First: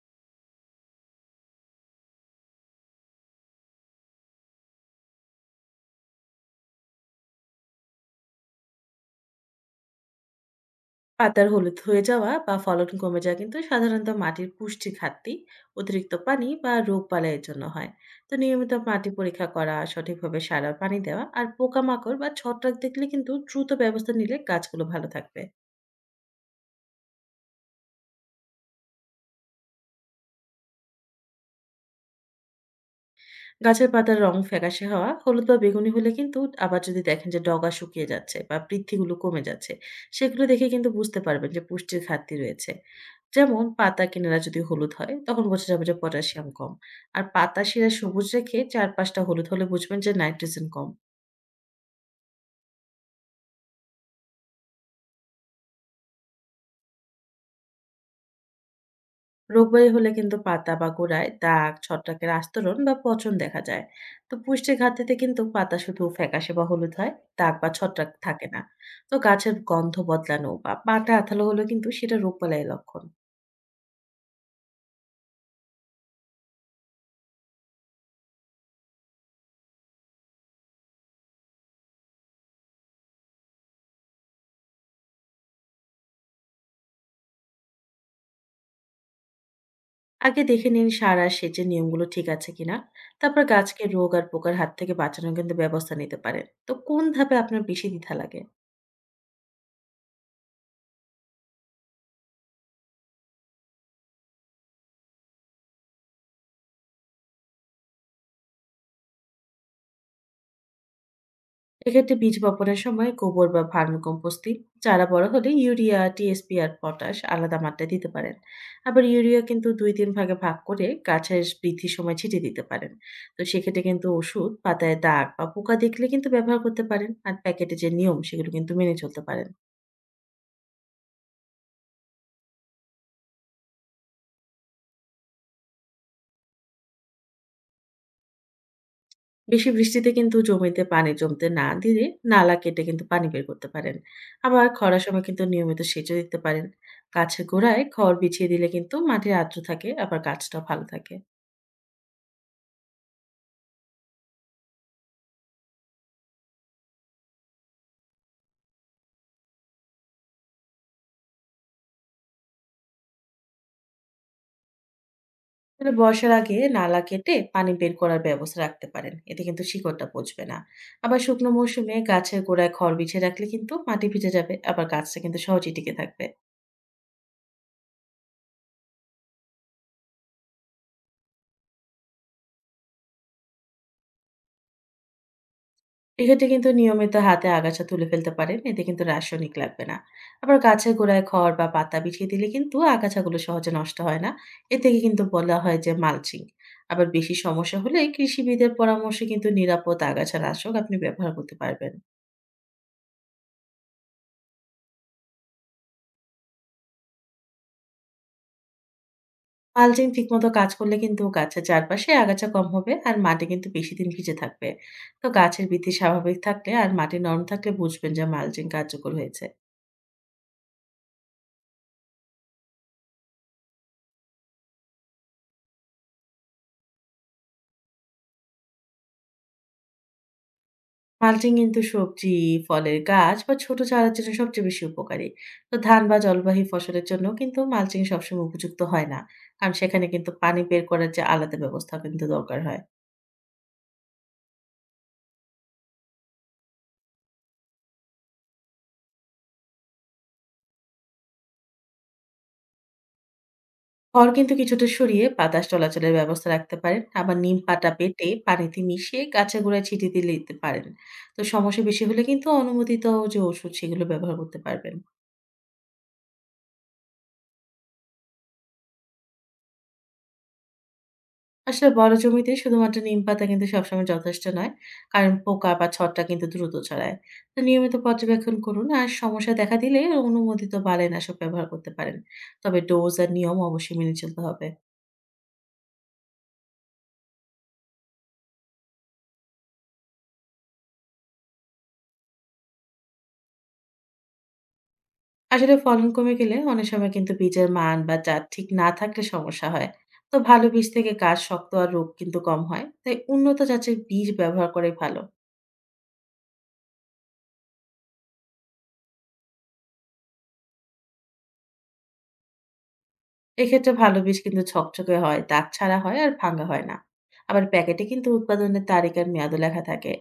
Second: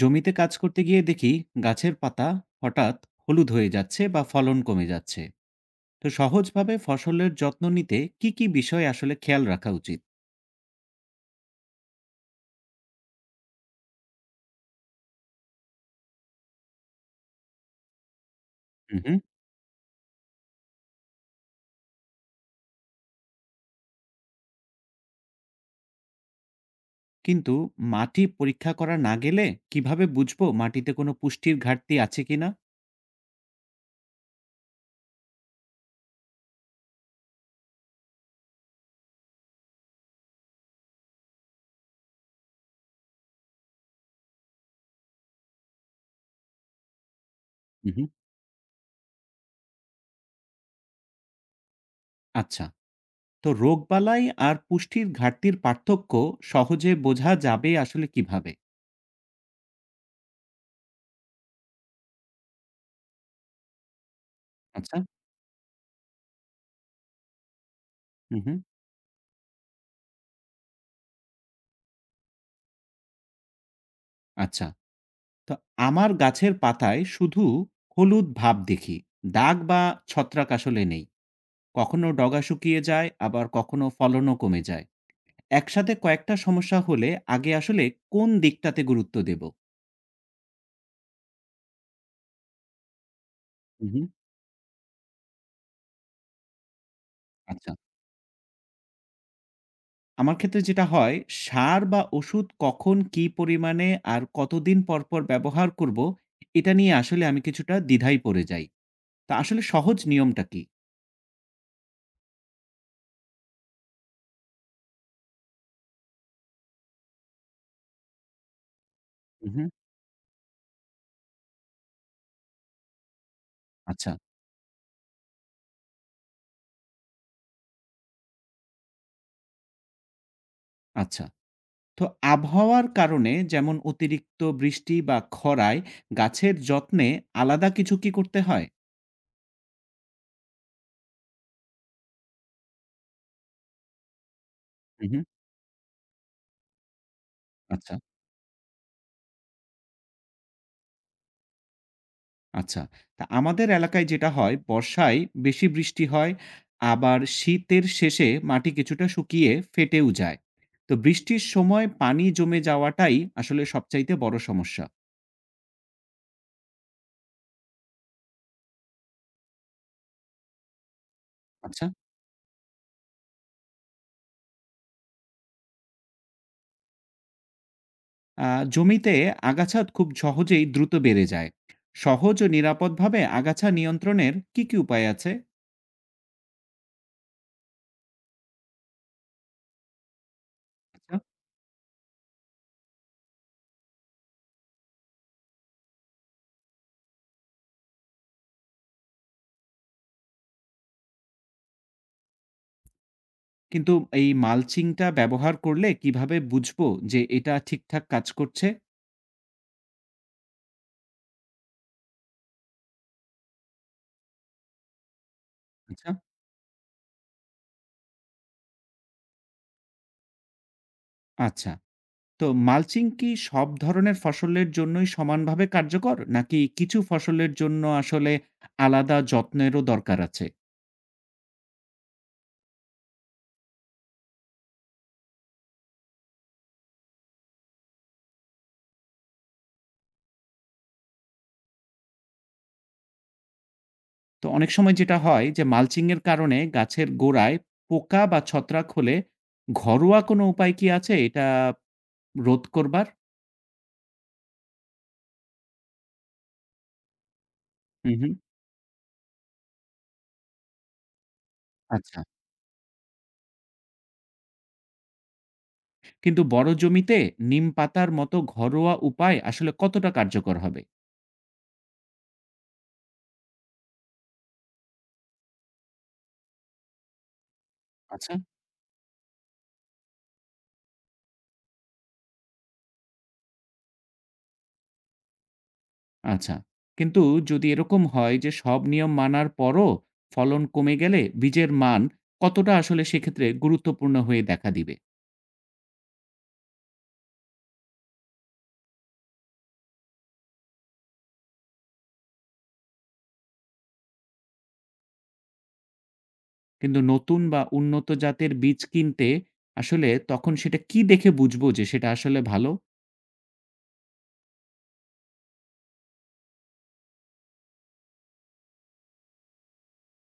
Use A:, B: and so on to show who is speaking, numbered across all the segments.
A: জমিতে কাজ করতে গিয়ে দেখি গাছের পাতা হঠাৎ হলুদ হয়ে যাচ্ছে বা ফলন কমে যাচ্ছে। তো সহজভাবে ফসলের যত্ন নিতে কি কি বিষয় আসলে খেয়াল রাখা উচিত?
B: পাতার হলুদ হয়ে যাওয়া বা ফলন কমে যাওয়া কিন্তু সাধারণত মাটির পুষ্টি ঘাটতি, অতিরিক্ত পানি বা রোগবালাইয়ের জন্য হয়। তো নিয়মিত মাটি
A: হুম।
B: পরীক্ষা করা, সঠিকভাবে সার আর পানি দেওয়া আর পোকামাকড় বা ছত্রাক দেখলে কিন্তু দ্রুত ব্যবস্থা নিলে গাছগুলো ভালো থাকবে।
A: কিন্তু মাটি পরীক্ষা করা না গেলে কিভাবে বুঝবো মাটিতে কোনো পুষ্টির ঘাটতি আছে কিনা?
B: গাছের পাতার রং ফ্যাকাশে হওয়া, হলুদ বা বেগুনি হলে কিন্তু আবার যদি দেখেন যে ডগা শুকিয়ে যাচ্ছে বা বৃদ্ধিগুলো কমে যাচ্ছে, সেগুলো দেখে কিন্তু বুঝতে পারবেন যে পুষ্টির ঘাটতি রয়েছে। যেমন পাতা কিনারা যদি হলুদ হয়, তখন বোঝা যাবে যে পটাশিয়াম কম। আর পাতা শিরা
A: হুম,
B: সবুজ রেখে চারপাশটা হলুদ হলে বুঝবেন যে নাইট্রোজেন কম।
A: আচ্ছা। তো রোগবালাই আর পুষ্টির ঘাটতির পার্থক্য সহজে বোঝা যাবে আসলে কিভাবে?
B: রোগবালাই হলে কিন্তু পাতা বা গোড়ায় দাগ, ছত্রাকের আস্তরণ বা পচন দেখা যায়। তো পুষ্টির
A: আচ্ছা।
B: ঘাটতিতে কিন্তু পাতা শুধু ফ্যাকাশে বা হলুদ হয়, দাগ বা ছত্রাক থাকে
A: হুম।
B: না। তো গাছের গন্ধ বদলানো বা পাতা আঠালো হলেও কিন্তু সেটা রোগবালাইয়ের লক্ষণ।
A: আচ্ছা। তো আমার গাছের পাতায় শুধু হলুদ ভাব দেখি, দাগ বা ছত্রাক আসলে নেই। কখনো ডগা শুকিয়ে যায়, আবার কখনো ফলনও কমে যায়। একসাথে কয়েকটা সমস্যা হলে আগে আসলে কোন দিকটাতে গুরুত্ব দেব?
B: আগে দেখে নিন সার আর সেচের নিয়মগুলো ঠিক আছে কিনা। তারপর গাছকে
A: হুম, হুম।
B: রোগ আর পোকার হাত থেকে বাঁচানোর কিন্তু ব্যবস্থা নিতে পারেন। তো কোন ধাপে আপনার
A: আচ্ছা,
B: বেশি দ্বিধা লাগে?
A: আমার ক্ষেত্রে যেটা হয়, সার বা ওষুধ কখন কী পরিমাণে আর কতদিন পর, পর ব্যবহার করব, এটা নিয়ে আসলে আমি কিছুটা দ্বিধায় পড়ে যাই। তো আসলে সহজ নিয়মটা কি?
B: এক্ষেত্রে বীজ বপনের সময় গোবর বা ভার্মিকম্পোস্ট দিন। চারা বড় হলে ইউরিয়া, টিএসপি আর পটাশ আলাদা মাত্রায় দিতে পারেন। আবার ইউরিয়া
A: হুম,
B: কিন্তু
A: হুম।
B: দুই তিন ভাগে ভাগ করে গাছের বৃদ্ধির সময় ছিটিয়ে দিতে পারেন। তো সেক্ষেত্রে কিন্তু
A: আচ্ছা,
B: ওষুধ পাতায় দাগ বা পোকা দেখলে কিন্তু ব্যবহার করতে পারেন, আর প্যাকেটে যে নিয়ম সেগুলো কিন্তু মেনে চলতে পারেন।
A: আচ্ছা। তো আবহাওয়ার কারণে যেমন অতিরিক্ত বৃষ্টি বা খরায় গাছের যত্নে আলাদা কিছু কি করতে হয়?
B: বেশি বৃষ্টিতে কিন্তু জমিতে পানি জমতে না দিলে নালা কেটে কিন্তু পানি বের করতে পারেন। আবার খরার
A: হুম, হুম।
B: সময় কিন্তু নিয়মিত সেচও দিতে পারেন। গাছের গোড়ায়
A: আচ্ছা।
B: খড় বিছিয়ে দিলে কিন্তু মাটির আর্দ্র থাকে, আবার গাছটা ভালো থাকে।
A: আচ্ছা। তা আমাদের এলাকায় যেটা হয়, বর্ষায় বেশি বৃষ্টি হয়, আবার শীতের শেষে মাটি কিছুটা শুকিয়ে ফেটেও যায়। তো বৃষ্টির সময় পানি জমে যাওয়াটাই আসলে সবচাইতে বড় সমস্যা।
B: আসলে বর্ষার আগে নালা কেটে পানি বের করার ব্যবস্থা রাখতে পারেন, এতে কিন্তু শিকড়টা পচবে না। আবার শুকনো
A: আচ্ছা।
B: মৌসুমে গাছের গোড়ায় খড় বিছিয়ে রাখলে কিন্তু মাটি ভিজে যাবে, আবার গাছটা কিন্তু সহজেই টিকে থাকবে।
A: আ জমিতে আগাছা খুব সহজেই দ্রুত বেড়ে যায়। সহজ ও নিরাপদভাবে আগাছা নিয়ন্ত্রণের কি, কি উপায় আছে?
B: এক্ষেত্রে কিন্তু নিয়মিত হাতে আগাছা তুলে ফেলতে পারেন, এতে কিন্তু রাসায়নিক লাগবে না। আবার গাছের
A: আচ্ছা।
B: গোড়ায় খড় বা পাতা বিছিয়ে দিলে কিন্তু আগাছাগুলো সহজে নষ্ট হয় না। এ থেকে কিন্তু বলা হয় যে মালচিং। আবার বেশি সমস্যা হলে কৃষিবিদের পরামর্শে কিন্তু নিরাপদ আগাছা নাশক আপনি ব্যবহার করতে পারবেন।
A: কিন্তু এই মালচিংটা ব্যবহার করলে কিভাবে বুঝবো যে এটা ঠিকঠাক কাজ করছে?
B: মালচিং ঠিকমতো কাজ করলে কিন্তু গাছের চারপাশে আগাছা কম হবে, আর মাটি কিন্তু বেশি দিন ভিজে থাকবে। তো গাছের বৃদ্ধি
A: আচ্ছা,
B: স্বাভাবিক থাকলে আর মাটি নরম থাকলে বুঝবেন যে মালচিং কার্যকর হয়েছে।
A: আচ্ছা। তো মালচিং কি সব ধরনের ফসলের জন্যই সমানভাবে কার্যকর? নাকি কিছু ফসলের জন্য আসলে আলাদা যত্নেরও দরকার আছে?
B: মালচিং কিন্তু সবজি, ফলের গাছ বা ছোট চারার জন্য সবচেয়ে বেশি উপকারী। তো ধান বা জলবাহী ফসলের জন্য কিন্তু মালচিং সবসময় উপযুক্ত হয় না। কারণ সেখানে কিন্তু পানি বের করার যে আলাদা ব্যবস্থা কিন্তু দরকার হয়।
A: তো অনেক সময় যেটা হয় যে মালচিং এর কারণে গাছের গোড়ায় পোকা বা ছত্রাক হলে ঘরোয়া কোনো উপায় কি আছে এটা রোধ করবার?
B: খড় কিন্তু কিছুটা সরিয়ে বাতাস চলাচলের ব্যবস্থা রাখতে পারেন। আবার নিম পাতা
A: হুম,
B: বেটে
A: হুম।
B: পানিতে মিশিয়ে গাছের গোড়ায় ছিটিয়ে দিলে দিতে পারেন। তো সমস্যা বেশি
A: আচ্ছা।
B: হলে কিন্তু অনুমোদিত যে ওষুধ সেগুলো ব্যবহার করতে পারবেন।
A: কিন্তু বড় জমিতে নিম পাতার মতো ঘরোয়া উপায় আসলে কতটা কার্যকর হবে?
B: আসলে বড় জমিতে শুধুমাত্র নিম পাতা কিন্তু সবসময় যথেষ্ট নয়। কারণ পোকা বা ছত্রাক কিন্তু দ্রুত ছড়ায়। তো নিয়মিত
A: আচ্ছা।
B: পর্যবেক্ষণ করুন। আর সমস্যা দেখা দিলে অনুমোদিত বালাইনাশক ব্যবহার করতে পারেন। তবে ডোজ আর নিয়ম অবশ্যই মেনে চলতে হবে।
A: আচ্ছা। কিন্তু যদি এরকম হয় যে সব নিয়ম মানার পরও ফলন কমে গেলে বীজের মান কতটা আসলে সেক্ষেত্রে গুরুত্বপূর্ণ হয়ে দেখা দিবে?
B: আসলে ফলন কমে গেলে অনেক সময় কিন্তু বীজের মান বা জাত ঠিক না থাকলে সমস্যা হয়। তো ভালো বীজ থেকে গাছ শক্ত আর রোগ কিন্তু কম হয়, তাই উন্নত জাতের বীজ ব্যবহার করে ভালো।
A: কিন্তু নতুন বা উন্নত জাতের বীজ কিনতে আসলে তখন সেটা কি দেখে বুঝবো যে সেটা আসলে ভালো?
B: এক্ষেত্রে ভালো বীজ কিন্তু ঝকঝকে হয়, দাগ ছাড়া হয় আর ভাঙা হয় না। আবার প্যাকেটে কিন্তু উৎপাদনের তারিখ আর মেয়াদও লেখা থাকে।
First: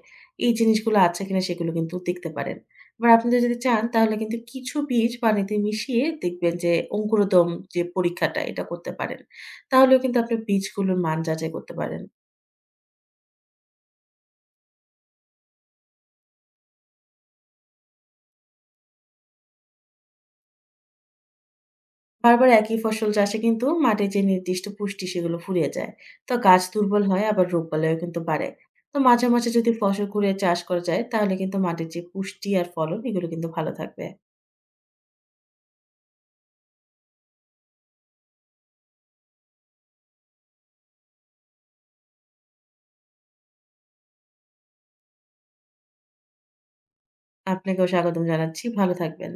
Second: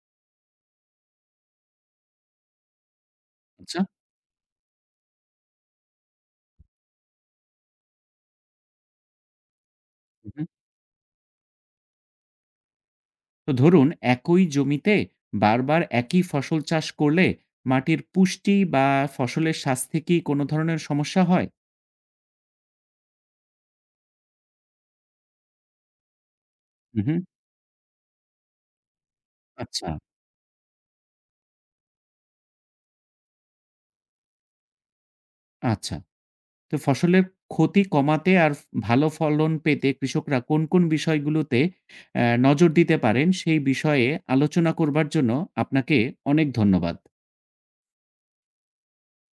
B: এই জিনিসগুলো আছে কিনা সেগুলো কিন্তু দেখতে পারেন। আবার আপনি যদি
A: আচ্ছা।
B: চান তাহলে কিন্তু কিছু বীজ পানিতে মিশিয়ে দেখবেন যে অঙ্কুরোদম যে পরীক্ষাটা, এটা করতে পারেন। তাহলেও কিন্তু
A: হু,
B: আপনি
A: হু।
B: বীজগুলোর মান যাচাই করতে পারেন।
A: তো ধরুন একই জমিতে বারবার একই ফসল চাষ করলে মাটির পুষ্টি বা ফসলের স্বাস্থ্যে কি কোনো ধরনের সমস্যা হয়?
B: বারবার একই ফসল চাষে কিন্তু মাটির যে নির্দিষ্ট পুষ্টি সেগুলো ফুরিয়ে যায়। তো গাছ
A: হু,
B: দুর্বল
A: হু।
B: হয়, আবার রোগ বালাইও কিন্তু বাড়ে। তো মাঝে মাঝে যদি
A: আচ্ছা,
B: ফসল ঘুরিয়ে চাষ করা যায় তাহলে কিন্তু মাটির যে পুষ্টি আর ফলন এগুলো কিন্তু ভালো থাকবে।
A: আচ্ছা। তো ফসলের ক্ষতি কমাতে আর ভালো ফলন পেতে কৃষকরা কোন, কোন বিষয়গুলোতে নজর দিতে পারেন সেই বিষয়ে আলোচনা করবার জন্য আপনাকে অনেক ধন্যবাদ।
B: আপনাকেও স্বাগতম জানাচ্ছি, ভালো থাকবেন।